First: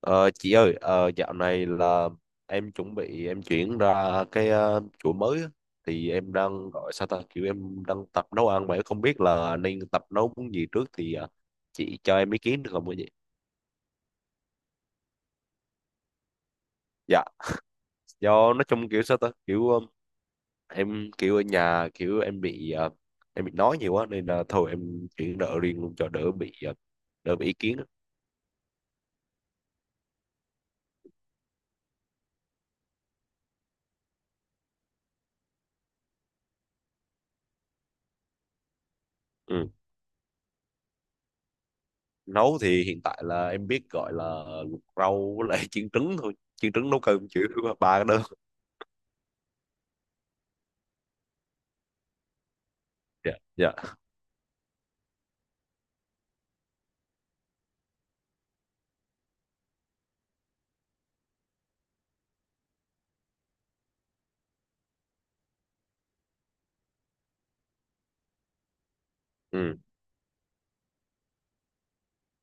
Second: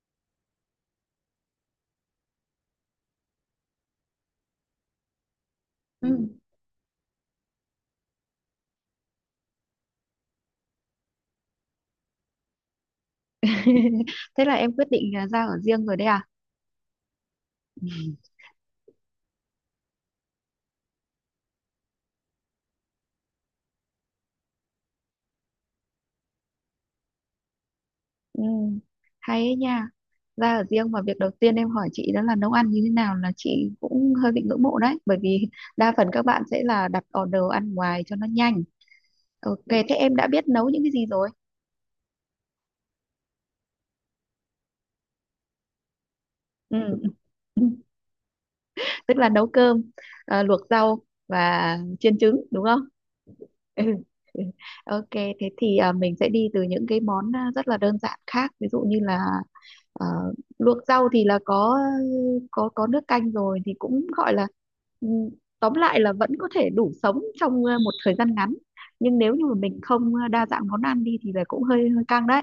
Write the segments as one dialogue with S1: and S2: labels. S1: Ờ, chị ơi, dạo này là em chuẩn bị em chuyển ra cái chỗ mới á. Thì
S2: Ừ.
S1: em đang gọi sao ta kiểu em đang tập nấu ăn vậy, không biết là nên tập nấu món gì trước thì chị cho em ý kiến được không ạ chị?
S2: Thế là em quyết định là ra ở riêng rồi đấy à?
S1: Dạ,
S2: Ừ.
S1: do nói chung kiểu sao ta kiểu em kiểu ở nhà kiểu em bị em bị nói nhiều quá nên là thôi em chuyển đỡ riêng luôn cho đỡ bị đỡ bị ý kiến á.
S2: Ừ. Hay ấy nha. Ra ở riêng mà việc đầu tiên em hỏi chị đó là nấu ăn như thế nào là chị cũng hơi bị ngưỡng mộ đấy. Bởi vì đa phần các bạn sẽ là đặt order ăn ngoài cho nó nhanh. Ok,
S1: Ừ.
S2: thế em đã biết nấu những cái gì rồi?
S1: Nấu thì hiện tại là em biết gọi là luộc rau với lại chiên trứng thôi, chiên trứng
S2: Ừ.
S1: nấu cơm chịu ba cái đó.
S2: Tức là nấu cơm, à, luộc rau và chiên trứng đúng không?
S1: Dạ, dạ,
S2: Ừ. Ừ. Ok, thế thì mình sẽ đi từ những cái món rất là đơn giản khác, ví dụ như là à, luộc rau thì là có nước canh rồi thì cũng gọi là, ừ, tóm lại là vẫn có thể đủ sống trong một thời gian ngắn. Nhưng nếu như mà mình
S1: ừ,
S2: không đa dạng món ăn đi thì là cũng hơi hơi căng đấy.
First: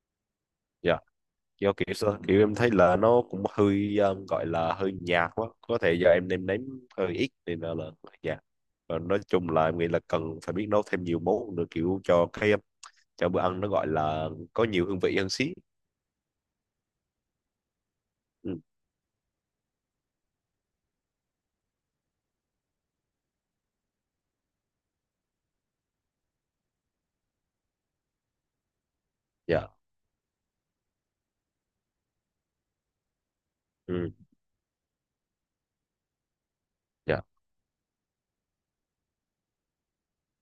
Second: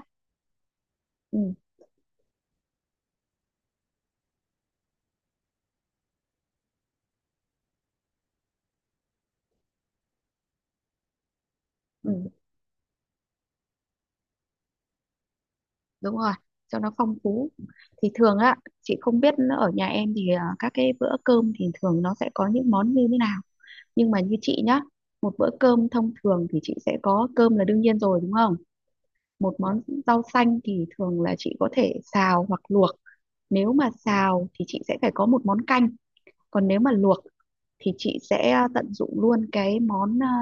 S1: dạ.
S2: Ừ,
S1: Do kiểu sao kiểu em thấy là nó cũng hơi gọi là hơi nhạt quá, có thể do em nêm nếm hơi ít nên là dạ, và nói chung là em nghĩ là cần phải biết nấu thêm nhiều món nữa, kiểu
S2: ừ,
S1: cho cái cho bữa ăn nó gọi là có nhiều hương vị hơn xí.
S2: đúng rồi, cho nó phong phú. Thì thường á,
S1: Ừ,
S2: chị không biết ở nhà em thì các cái bữa cơm thì thường nó sẽ có những món như thế nào. Nhưng mà như chị nhá, một bữa cơm thông thường thì chị sẽ có cơm là đương nhiên rồi đúng không, một
S1: dạ,
S2: món rau xanh thì thường là chị có thể xào hoặc luộc. Nếu mà
S1: ừ,
S2: xào thì chị sẽ phải có một món canh, còn nếu mà
S1: dạ,
S2: luộc thì chị sẽ tận dụng luôn cái món,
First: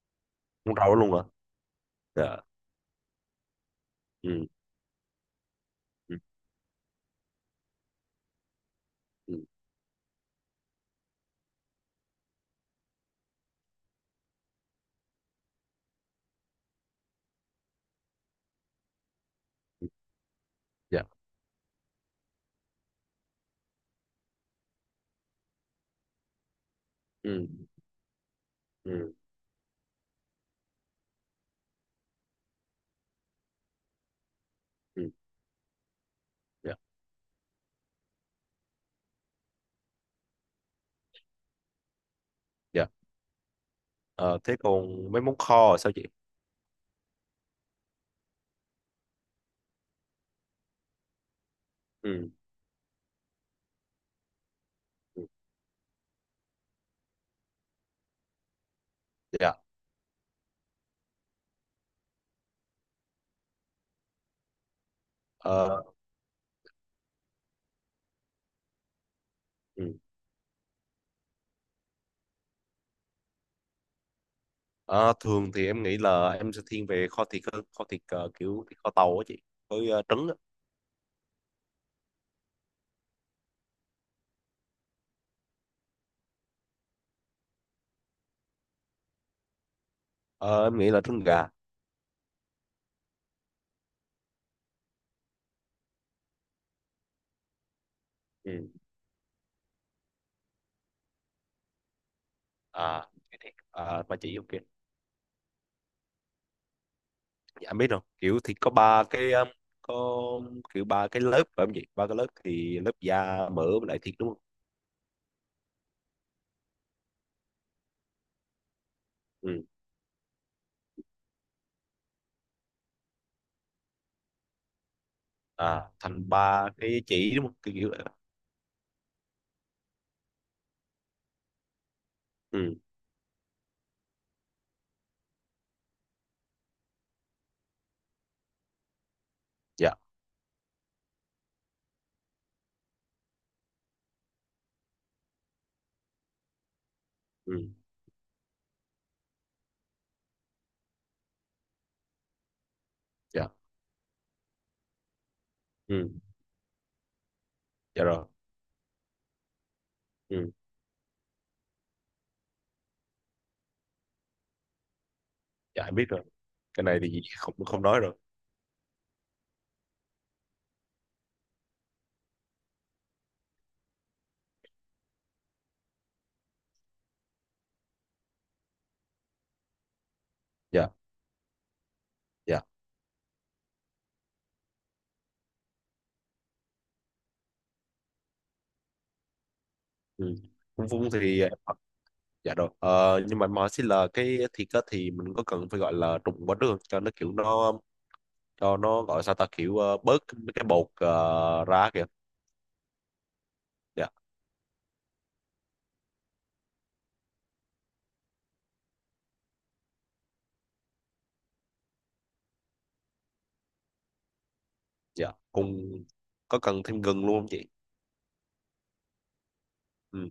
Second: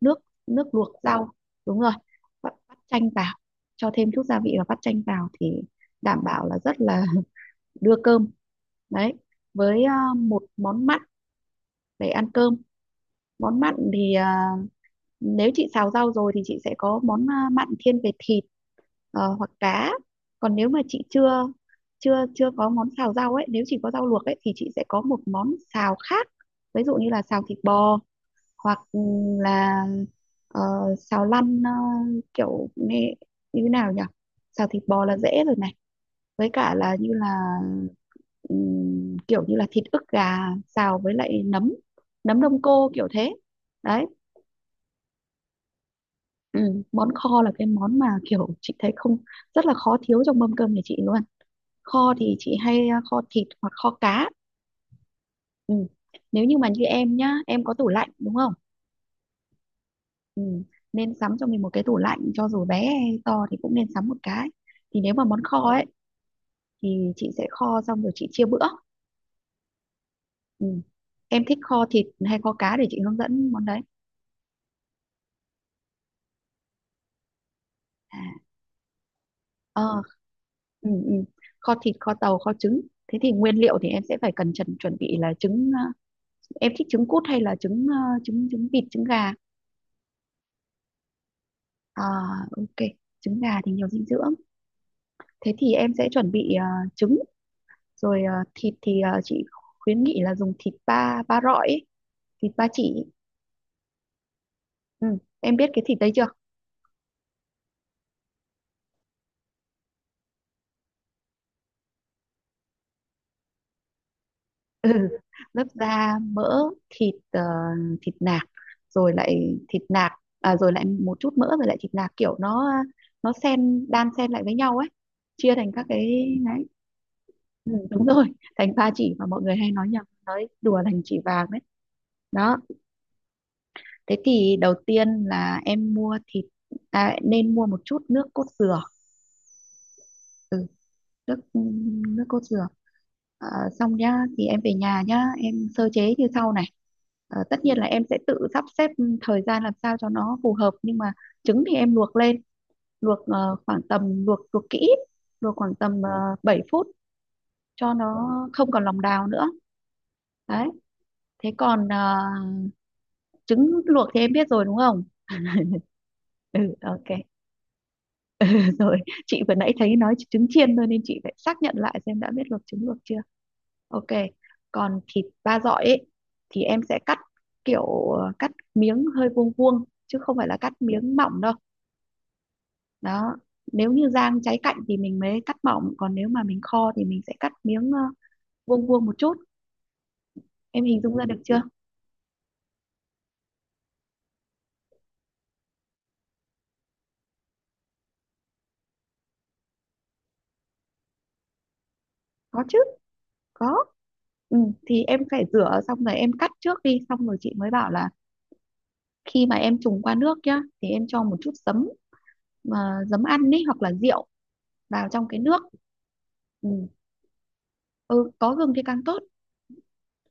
S2: nước nước
S1: muốn
S2: luộc
S1: rau luôn hả?
S2: rau. Đúng rồi,
S1: Dạ,
S2: bắt bắt chanh vào, cho thêm chút gia
S1: ừ,
S2: vị và bắt chanh vào thì
S1: ừ,
S2: đảm bảo là rất là đưa cơm. Đấy,
S1: ừ,
S2: với một món mặn để ăn cơm. Món mặn thì, nếu chị xào rau rồi thì chị sẽ có món mặn thiên về thịt, hoặc
S1: ừ,
S2: cá. Còn nếu mà chị
S1: dạ,
S2: chưa chưa chưa có món xào rau ấy, nếu chỉ có rau luộc ấy thì chị sẽ có một món xào khác, ví dụ như là xào
S1: ừ,
S2: thịt bò hoặc
S1: ừ,
S2: là ờ, xào lăn, kiểu như thế nào nhỉ. Xào thịt bò
S1: ừ,
S2: là dễ rồi này, với cả
S1: dạ,
S2: là như là kiểu như là thịt ức gà xào với lại nấm nấm đông
S1: dạ.
S2: cô kiểu thế. Đấy.
S1: Ờ, thế còn mấy món kho là sao chị?
S2: Ừ. Món kho là cái món mà kiểu chị thấy không, rất là khó thiếu trong mâm cơm nhà chị luôn. Kho
S1: Ừ,
S2: thì chị hay kho thịt hoặc kho cá.
S1: ừ,
S2: Ừ. Nếu như mà như em nhá, em có tủ lạnh đúng không.
S1: dạ,
S2: Ừ. Nên sắm cho mình một cái tủ lạnh, cho dù bé hay to thì cũng nên sắm một cái. Thì nếu mà món kho
S1: Ờ,
S2: ấy thì chị sẽ kho xong rồi chị chia bữa.
S1: ừ.
S2: Ừ. Em thích kho thịt hay kho cá để chị hướng dẫn món đấy.
S1: Ờ, thường thì em nghĩ là em sẽ thiên về kho thịt hơn, kho thịt
S2: à
S1: kiểu thịt kho tàu á chị, với
S2: ờ
S1: trứng á.
S2: ừ, ừ. Kho thịt kho tàu kho trứng. Thế thì nguyên liệu thì em sẽ phải cần chuẩn chuẩn bị là trứng. Ờ, em thích trứng cút hay là trứng, trứng vịt trứng gà.
S1: Ờ, em nghĩ là trứng gà.
S2: à ok, trứng gà thì nhiều dinh dưỡng. Thế thì em sẽ chuẩn bị trứng, rồi
S1: Ừ.
S2: thịt thì, chị khuyến nghị là dùng thịt ba ba rọi ấy, thịt ba chỉ.
S1: À, cái thịt à, mà chị ok.
S2: Ừ. Em biết cái thịt đấy chưa.
S1: Dạ, em biết rồi kiểu thịt có ba cái có kiểu ba cái lớp phải không chị, ba cái lớp thì lớp da mỡ với lại thịt đúng không?
S2: Ừ, lớp da mỡ, thịt ờ, thịt nạc, rồi lại
S1: Ừ.
S2: thịt nạc, rồi lại một chút mỡ, rồi lại thịt nạc, kiểu nó xen, đan xen lại với nhau ấy, chia thành các
S1: À,
S2: cái
S1: thành
S2: đấy.
S1: ba cái chỉ đúng không,
S2: Ừ,
S1: kiểu kiểu vậy
S2: đúng
S1: đó.
S2: rồi. Thành ba chỉ mà mọi người hay nói nhầm nói đùa thành chỉ vàng đấy. Đó,
S1: Ừ,
S2: thế thì đầu tiên là em mua thịt, nên mua một chút nước cốt dừa.
S1: dạ,
S2: Ừ, nước nước cốt dừa. Ờ, Xong nhá, thì em về nhà nhá, em sơ chế như sau này. Ờ, tất
S1: ừ,
S2: nhiên là em sẽ tự sắp xếp thời gian làm sao cho nó phù hợp, nhưng mà trứng thì em luộc lên, luộc,
S1: dạ,
S2: khoảng tầm, luộc luộc kỹ, luộc khoảng tầm
S1: ừ,
S2: 7 phút cho
S1: dạ
S2: nó
S1: rồi,
S2: không còn lòng đào nữa.
S1: ừ,
S2: Đấy. Thế còn trứng luộc thì em biết rồi đúng không.
S1: dạ, em biết rồi,
S2: Ừ,
S1: cái này
S2: ok.
S1: thì không không nói rồi,
S2: Rồi, chị vừa nãy thấy nói trứng chiên thôi nên chị phải xác nhận lại xem đã biết luộc trứng luộc chưa. Ok, còn thịt ba dọi ấy thì em sẽ cắt kiểu, cắt miếng hơi vuông vuông chứ không phải là cắt
S1: dạ,
S2: miếng mỏng đâu.
S1: dạ,
S2: Đó, nếu như rang cháy cạnh thì mình mới cắt mỏng, còn nếu mà mình kho thì mình sẽ cắt miếng vuông vuông một chút.
S1: ừ.
S2: Em
S1: Cũng
S2: hình
S1: Vung
S2: dung ra được
S1: thì,
S2: chưa?
S1: dạ rồi. Ờ, nhưng mà MySQL cái thịt á, thì mình có cần phải gọi là trùng quá đường cho nó kiểu nó, cho nó gọi sao ta kiểu bớt mấy cái bột ra kìa?
S2: Có chứ, có.
S1: Dạ,
S2: Ừ, thì em phải rửa xong rồi em cắt trước đi, xong rồi chị mới bảo là khi mà em trùng qua nước nhá thì em cho một chút ờ, giấm ăn ấy, hoặc là rượu vào trong
S1: dạ.
S2: cái nước.
S1: Cùng, có cần
S2: Ừ,
S1: thêm gừng luôn không chị?
S2: ừ có gừng thì càng tốt.
S1: Ừ.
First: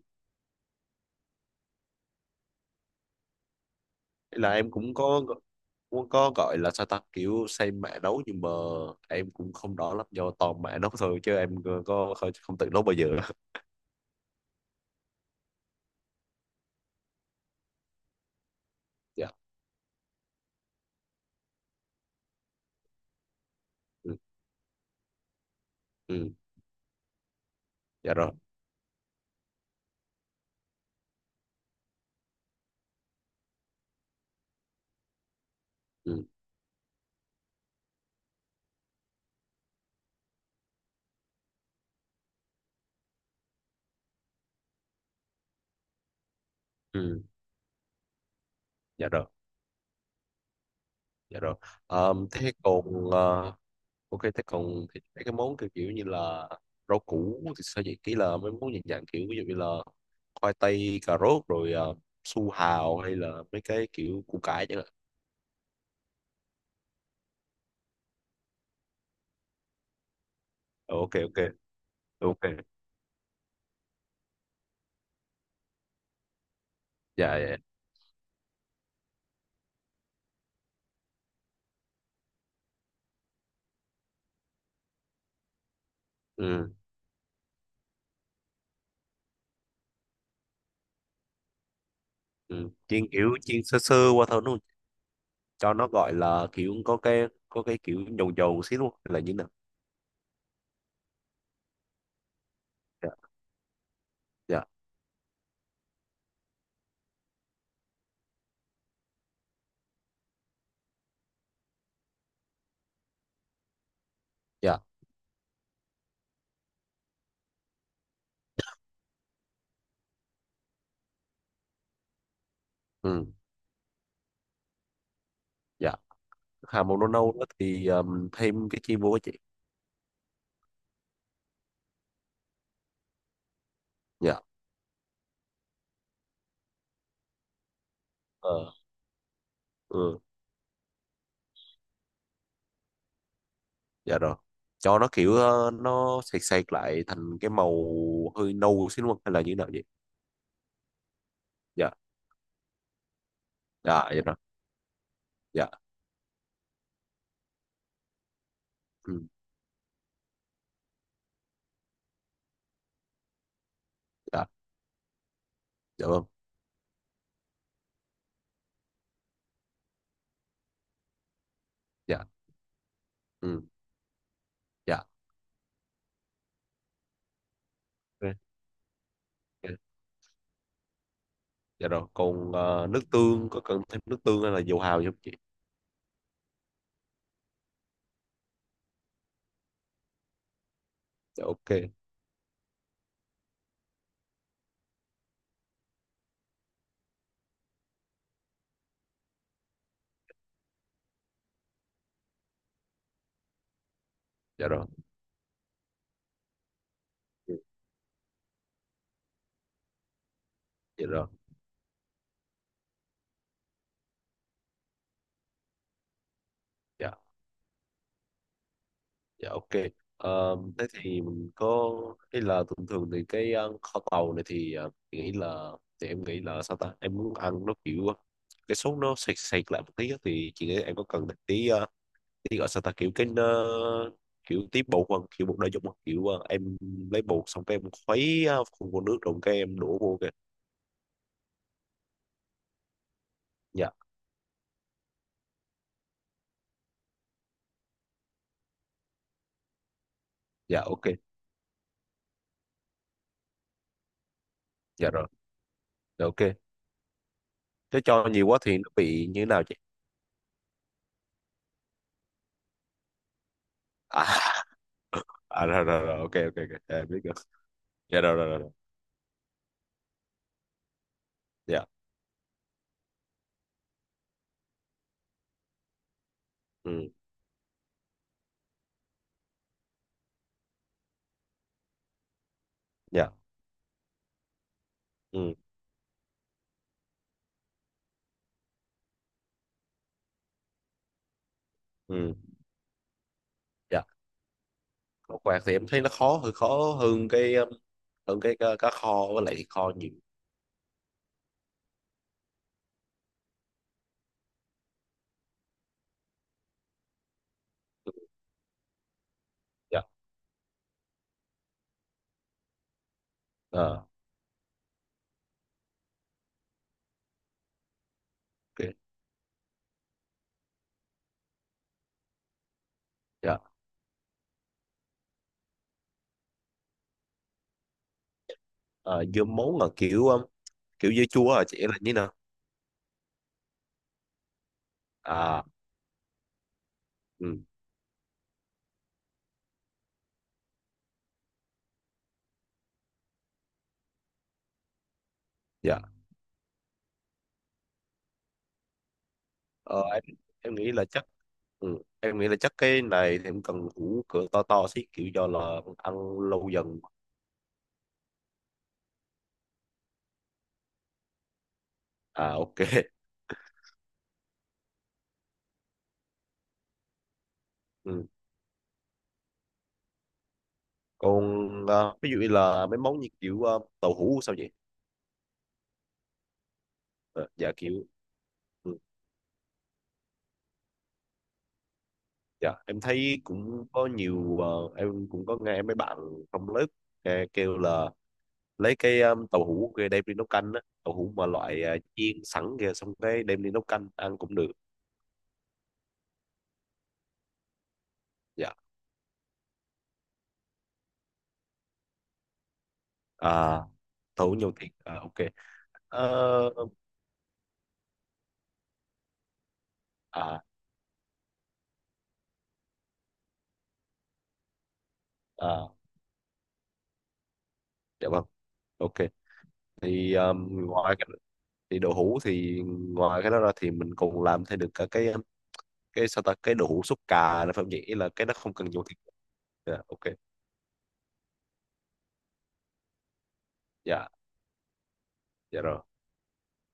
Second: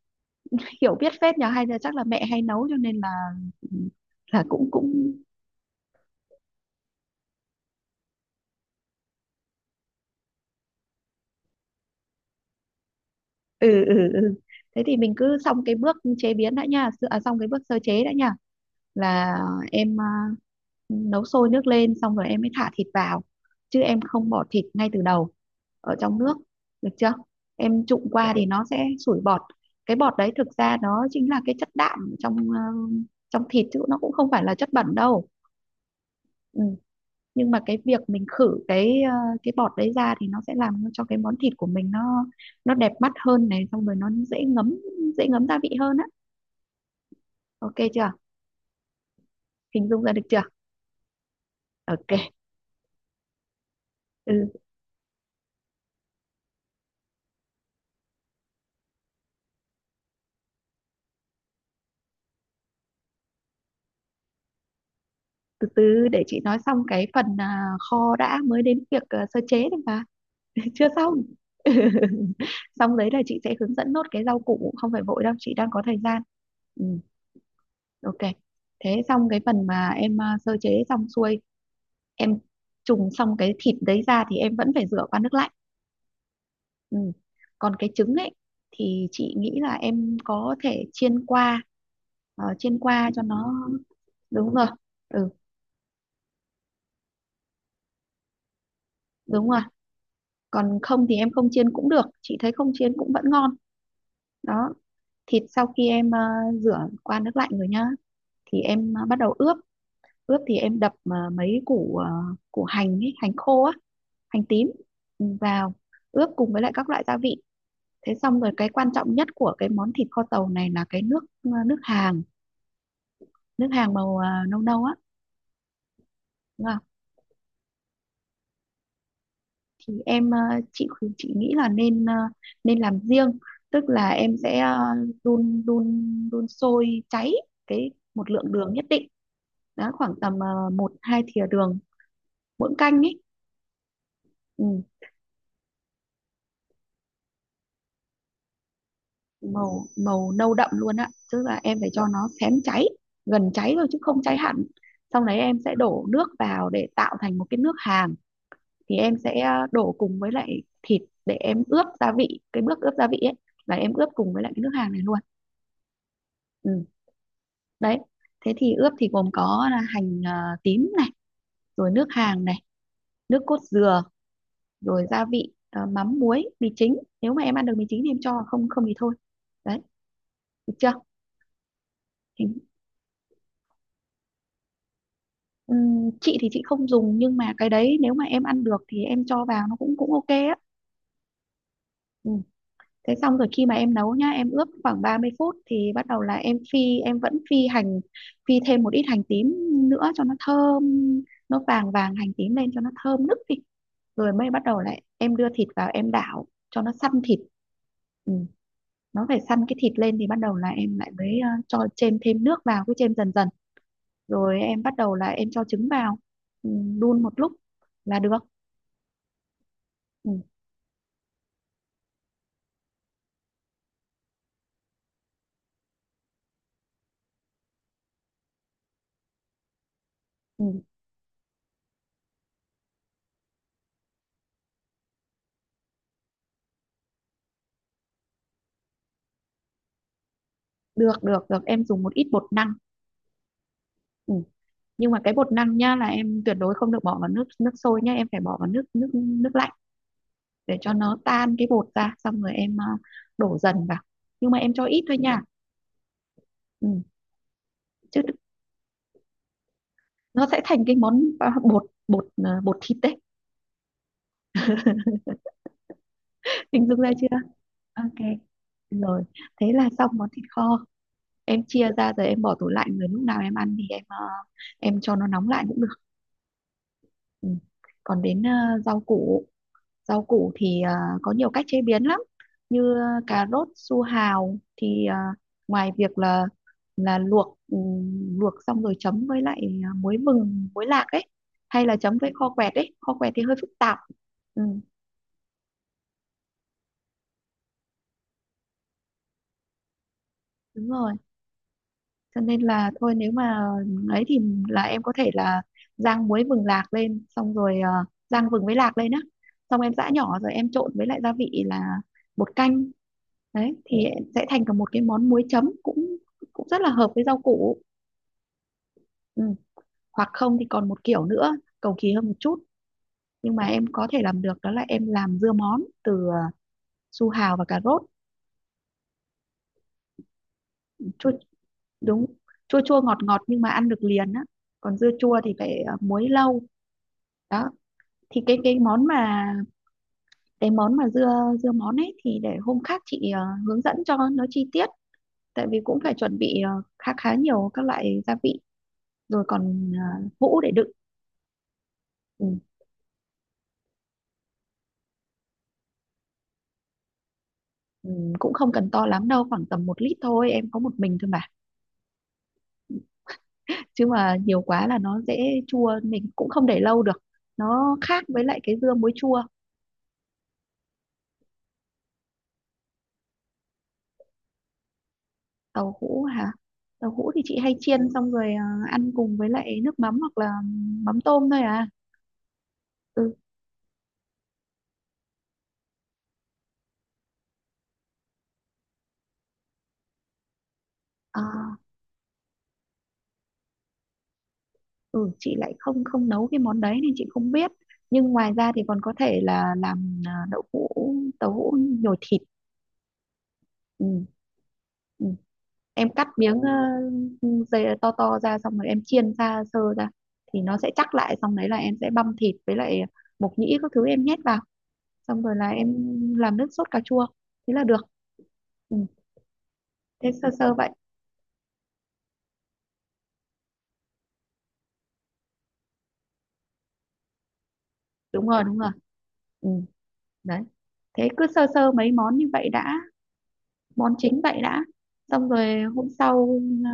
S2: Hiểu biết phết nhờ, hay là chắc là mẹ hay nấu cho nên là
S1: Ý
S2: là
S1: là
S2: cũng
S1: em cũng
S2: cũng
S1: có, cũng có gọi là sao ta kiểu xây mã nấu nhưng mà em cũng không rõ lắm do toàn mã nấu thôi chứ em có không tự nấu bao giờ.
S2: Ừ, ừ, ừ. Thế thì mình cứ xong cái bước chế biến đã nha, xong cái bước sơ chế đã nha,
S1: Dạ.
S2: là em, nấu sôi nước lên xong rồi em mới thả thịt vào, chứ em
S1: Ừ.
S2: không bỏ thịt ngay từ đầu ở trong
S1: Ừ.
S2: nước. Được chưa. Em trụng
S1: Dạ
S2: qua
S1: rồi.
S2: dạ thì nó sẽ sủi bọt. Cái bọt đấy thực ra nó chính là cái chất đạm trong thịt, chứ nó cũng không phải là chất bẩn đâu.
S1: Ừ.
S2: Ừ. Nhưng mà cái việc mình khử cái bọt đấy ra thì nó sẽ làm cho cái món thịt của mình nó đẹp mắt hơn này, xong rồi nó dễ ngấm gia vị hơn á.
S1: Ừ.
S2: Ok chưa,
S1: Dạ rồi.
S2: hình dung ra được chưa.
S1: Dạ rồi. Ờ,
S2: Ok.
S1: thế còn ok, thế
S2: Ừ,
S1: còn thì mấy cái món kiểu kiểu như là rau củ thì sao vậy, kỹ là mấy món dạng dạng kiểu ví dụ như là khoai tây, cà rốt rồi su hào hay là mấy cái kiểu củ cải chẳng hạn.
S2: từ từ để chị nói xong cái phần kho đã mới đến việc sơ chế được mà. Chưa
S1: Ờ,
S2: xong.
S1: ok ok ok,
S2: Xong đấy là chị sẽ hướng dẫn nốt cái rau củ, không phải vội đâu, chị đang có thời gian. Ừ.
S1: dạ dạ dạ.
S2: Ok. Thế xong cái phần mà em, sơ chế xong xuôi, em trùng xong cái thịt đấy ra thì em vẫn phải rửa qua nước lạnh.
S1: Ừ,
S2: Ừ. Còn cái trứng ấy thì chị nghĩ là em có thể chiên qua ờ,
S1: ừ.
S2: chiên
S1: Chiên
S2: qua cho
S1: kiểu chiên
S2: nó,
S1: sơ sơ qua thôi
S2: đúng
S1: luôn,
S2: rồi. Ừ
S1: cho nó gọi là kiểu có cái kiểu dầu dầu xíu luôn hay là như nào?
S2: đúng rồi, còn không thì em không chiên cũng được, chị thấy không chiên
S1: Dạ
S2: cũng vẫn ngon.
S1: dạ
S2: Đó. Thịt sau khi em, rửa qua nước lạnh rồi nhá, thì em, bắt đầu ướp. Ướp thì em đập, mấy củ, củ hành ấy, hành khô á, hành tím
S1: dạ,
S2: vào, ướp cùng với lại các loại gia vị. Thế xong rồi, cái quan trọng nhất của cái món thịt kho tàu này là cái nước hàng
S1: ừ,
S2: nước hàng màu nâu nâu á,
S1: dạ.
S2: đúng không?
S1: Hà màu nâu nâu đó thì thêm cái chiên vô á chị?
S2: Thì em, chị nghĩ là nên, nên làm riêng. Tức là em
S1: Dạ,
S2: sẽ, đun đun đun sôi cháy cái, một lượng
S1: ờ,
S2: đường nhất định. Đó, khoảng
S1: ừ,
S2: tầm một hai thìa đường mỗi canh ấy.
S1: dạ rồi,
S2: Ừ.
S1: cho nó kiểu nó sệt sệt lại thành cái màu hơi nâu xíu đúng không hay là như thế nào vậy?
S2: màu màu nâu đậm luôn ạ, tức là em phải
S1: Dạ,
S2: cho nó xém cháy, gần cháy thôi chứ
S1: dạ,
S2: không
S1: dạ rồi,
S2: cháy hẳn. Xong đấy em
S1: dạ,
S2: sẽ đổ nước vào để tạo thành một cái nước hàm. Thì em
S1: ừ.
S2: sẽ, đổ cùng với lại thịt để em ướp gia vị, cái bước ướp gia vị ấy là em ướp cùng với
S1: Dạ,
S2: lại cái nước hàm này luôn.
S1: dạ vâng,
S2: Ừ. Đấy. Thế thì ướp thì gồm có là hành, tím này, rồi nước
S1: dạ,
S2: hàng này, nước cốt
S1: ừ.
S2: dừa,
S1: Dạ
S2: rồi gia vị, mắm muối mì chính, nếu mà em ăn được mì chính thì em
S1: ok,
S2: cho, không không thì thôi.
S1: ok.
S2: Đấy, được chưa,
S1: Dạ rồi còn
S2: hình
S1: nước tương, có cần thêm nước tương hay là dầu hào gì không chị?
S2: Chị thì chị không dùng, nhưng mà cái đấy nếu mà em ăn được thì em cho vào nó cũng cũng ok á.
S1: Dạ ok,
S2: Ừ. Thế xong rồi, khi mà em nấu nhá, em ướp khoảng 30 phút thì bắt đầu là em phi em vẫn phi hành, phi thêm một ít hành tím nữa cho nó thơm, nó vàng vàng hành tím lên cho nó thơm nức đi, rồi mới bắt
S1: dạ
S2: đầu
S1: rồi.
S2: lại em đưa thịt vào em đảo cho nó săn thịt.
S1: Ừ,
S2: Ừ. Nó phải săn cái thịt lên thì bắt đầu là em
S1: dạ
S2: lại
S1: rồi,
S2: mới, cho chêm thêm nước vào, cứ chêm dần dần, rồi em bắt đầu là em cho trứng vào, ừ,
S1: dạ.
S2: đun một lúc là được.
S1: Dạ ok.
S2: Ừ,
S1: Thế thì mình có, hay là thường thường thì cái kho tàu này thì mình nghĩ là, thì em nghĩ là sao ta, em muốn ăn nó kiểu cái sốt nó sệt sệt lại một tí á, thì
S2: ừ,
S1: chị nghĩ em có cần một tí tí gọi sao ta kiểu cái kiểu tí bột hoặc kiểu bột đa dụng hoặc kiểu em lấy bột xong cái em khuấy khuôn vô nước rồi cái em đổ vô kìa?
S2: được, được, được, em dùng một ít bột năng.
S1: Dạ,
S2: Ừ. Nhưng mà cái bột năng nhá, là em tuyệt đối không được bỏ vào nước nước sôi nhá, em phải bỏ vào nước nước nước lạnh, để
S1: dạ
S2: cho
S1: ok,
S2: nó tan cái bột ra, xong rồi em, đổ dần vào. Nhưng mà em cho ít
S1: dạ
S2: thôi
S1: rồi,
S2: nha.
S1: dạ, ok.
S2: Ừ.
S1: Thế
S2: chứ
S1: cho
S2: đ-
S1: nhiều quá thì nó bị như thế nào chị?
S2: nó sẽ thành cái món, bột bột à, bột thịt đấy.
S1: À, à rồi, rồi rồi, ok ok ok.
S2: Hình
S1: Dạ,
S2: dung
S1: em
S2: ra
S1: biết rồi.
S2: chưa. Ok.
S1: Dạ rồi, rồi rồi rồi.
S2: Rồi, thế là xong món thịt kho, em
S1: Dạ,
S2: chia ra rồi em bỏ tủ lạnh, rồi lúc nào em ăn thì em cho nó nóng lại cũng được.
S1: ừ,
S2: Ừ. Còn đến, Rau củ thì, có nhiều cách chế biến lắm. Như,
S1: dạ,
S2: cà rốt su hào thì,
S1: ừ,
S2: ngoài việc là luộc xong rồi chấm với lại, muối vừng muối lạc ấy, hay là chấm với
S1: ừ,
S2: kho quẹt ấy, kho quẹt thì hơi phức tạp.
S1: dạ.
S2: Ừ,
S1: Khảo quạt thì em thấy nó khó, hơi khó hơn cái hơn cái cá kho với lại thịt kho nhiều.
S2: đúng rồi, cho nên là thôi nếu mà ấy thì, là em có thể là rang muối vừng lạc lên, xong rồi, rang vừng với lạc lên á, xong em
S1: Dạ,
S2: giã nhỏ rồi em trộn với lại gia vị là bột canh. Đấy thì
S1: ờ,
S2: sẽ thành cả một cái món muối chấm cũng cũng rất là hợp với rau củ.
S1: ok,
S2: Ừ. Hoặc không thì còn một kiểu nữa cầu kỳ hơn một chút, nhưng
S1: dạ.
S2: mà em có thể làm được, đó là em làm dưa món từ, su hào và cà rốt.
S1: Ờ, dưa muống là kiểu kiểu dưa
S2: Chua,
S1: chua à chị, là như
S2: đúng,
S1: nào?
S2: chua chua ngọt ngọt, nhưng mà ăn được liền á, còn dưa chua thì
S1: À,
S2: phải, muối lâu.
S1: ừ,
S2: Đó, thì cái món mà cái món mà dưa dưa món ấy, thì để hôm khác chị, hướng dẫn cho nó chi tiết, tại vì cũng
S1: dạ.
S2: phải chuẩn bị, khá khá nhiều các loại gia vị, rồi còn,
S1: ờ, em
S2: hũ để
S1: em
S2: đựng.
S1: nghĩ là chắc, ừ, em
S2: Ừ,
S1: nghĩ là chắc cái này thì em cần củ cửa to to xí kiểu do là ăn lâu dần.
S2: ừ, cũng không cần to lắm đâu, khoảng tầm 1 lít thôi, em có một mình thôi mà,
S1: À, ok,
S2: chứ mà nhiều quá là nó dễ chua, mình cũng không để lâu được, nó khác
S1: ừ.
S2: với lại cái dưa muối chua.
S1: Còn ví dụ như là mấy món như kiểu tàu hũ sao vậy?
S2: Tàu hũ hả? Tàu hũ thì
S1: Ờ,
S2: chị
S1: dạ
S2: hay
S1: kiểu,
S2: chiên, xong rồi,
S1: ừ.
S2: ăn cùng với lại nước mắm, hoặc là mắm tôm thôi à.
S1: Dạ, em
S2: Ừ.
S1: thấy cũng có nhiều em cũng có nghe mấy bạn trong lớp kêu là lấy cái tàu hũ kia đem đi nấu canh á, tàu hũ
S2: ờ
S1: mà loại chiên sẵn kia xong cái đem đi nấu canh ăn cũng được.
S2: ừ, chị lại không không nấu cái món đấy nên chị không biết. Nhưng ngoài ra
S1: Dạ.
S2: thì còn có thể là làm, đậu hũ tàu hũ nhồi thịt.
S1: À,
S2: Ừ.
S1: tàu hũ nhiều thịt. À,
S2: Ừ.
S1: ok.
S2: Em cắt miếng
S1: Ờ,
S2: dây to to ra, xong rồi em chiên ra sơ ra thì
S1: à
S2: nó sẽ chắc lại, xong đấy là em sẽ băm thịt với lại mộc nhĩ các thứ em nhét vào, xong rồi là
S1: à,
S2: em làm nước sốt cà chua, thế là được.
S1: dạ vâng.
S2: Ừ.
S1: Ok.
S2: Thế
S1: Thì
S2: sơ sơ vậy.
S1: ngoài cái, thì đậu hũ thì ngoài cái đó ra thì mình còn làm thêm được cả cái sao ta cái đậu hũ súp cà là phải không nhỉ? Ý là cái
S2: Đúng
S1: nó
S2: rồi,
S1: không
S2: đúng rồi.
S1: cần nhiều thịt.
S2: Ừ.
S1: Dạ, ok.
S2: Đấy, thế cứ sơ sơ mấy món như vậy đã, món
S1: Dạ,
S2: chính vậy đã. Xong rồi
S1: dạ rồi.
S2: hôm sau, à,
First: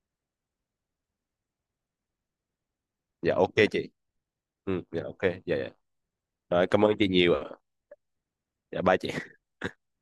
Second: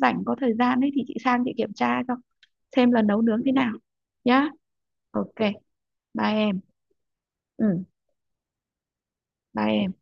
S2: rảnh có thời gian ấy thì chị sang chị kiểm tra cho, xem lần nấu
S1: Dạ
S2: nướng thế
S1: ok
S2: nào
S1: chị.
S2: nhá.
S1: Ừ, dạ ok,
S2: Ok,
S1: dạ dạ
S2: bye em.
S1: rồi, cảm ơn chị nhiều ạ,
S2: Ừ,
S1: dạ bye chị.
S2: bye em.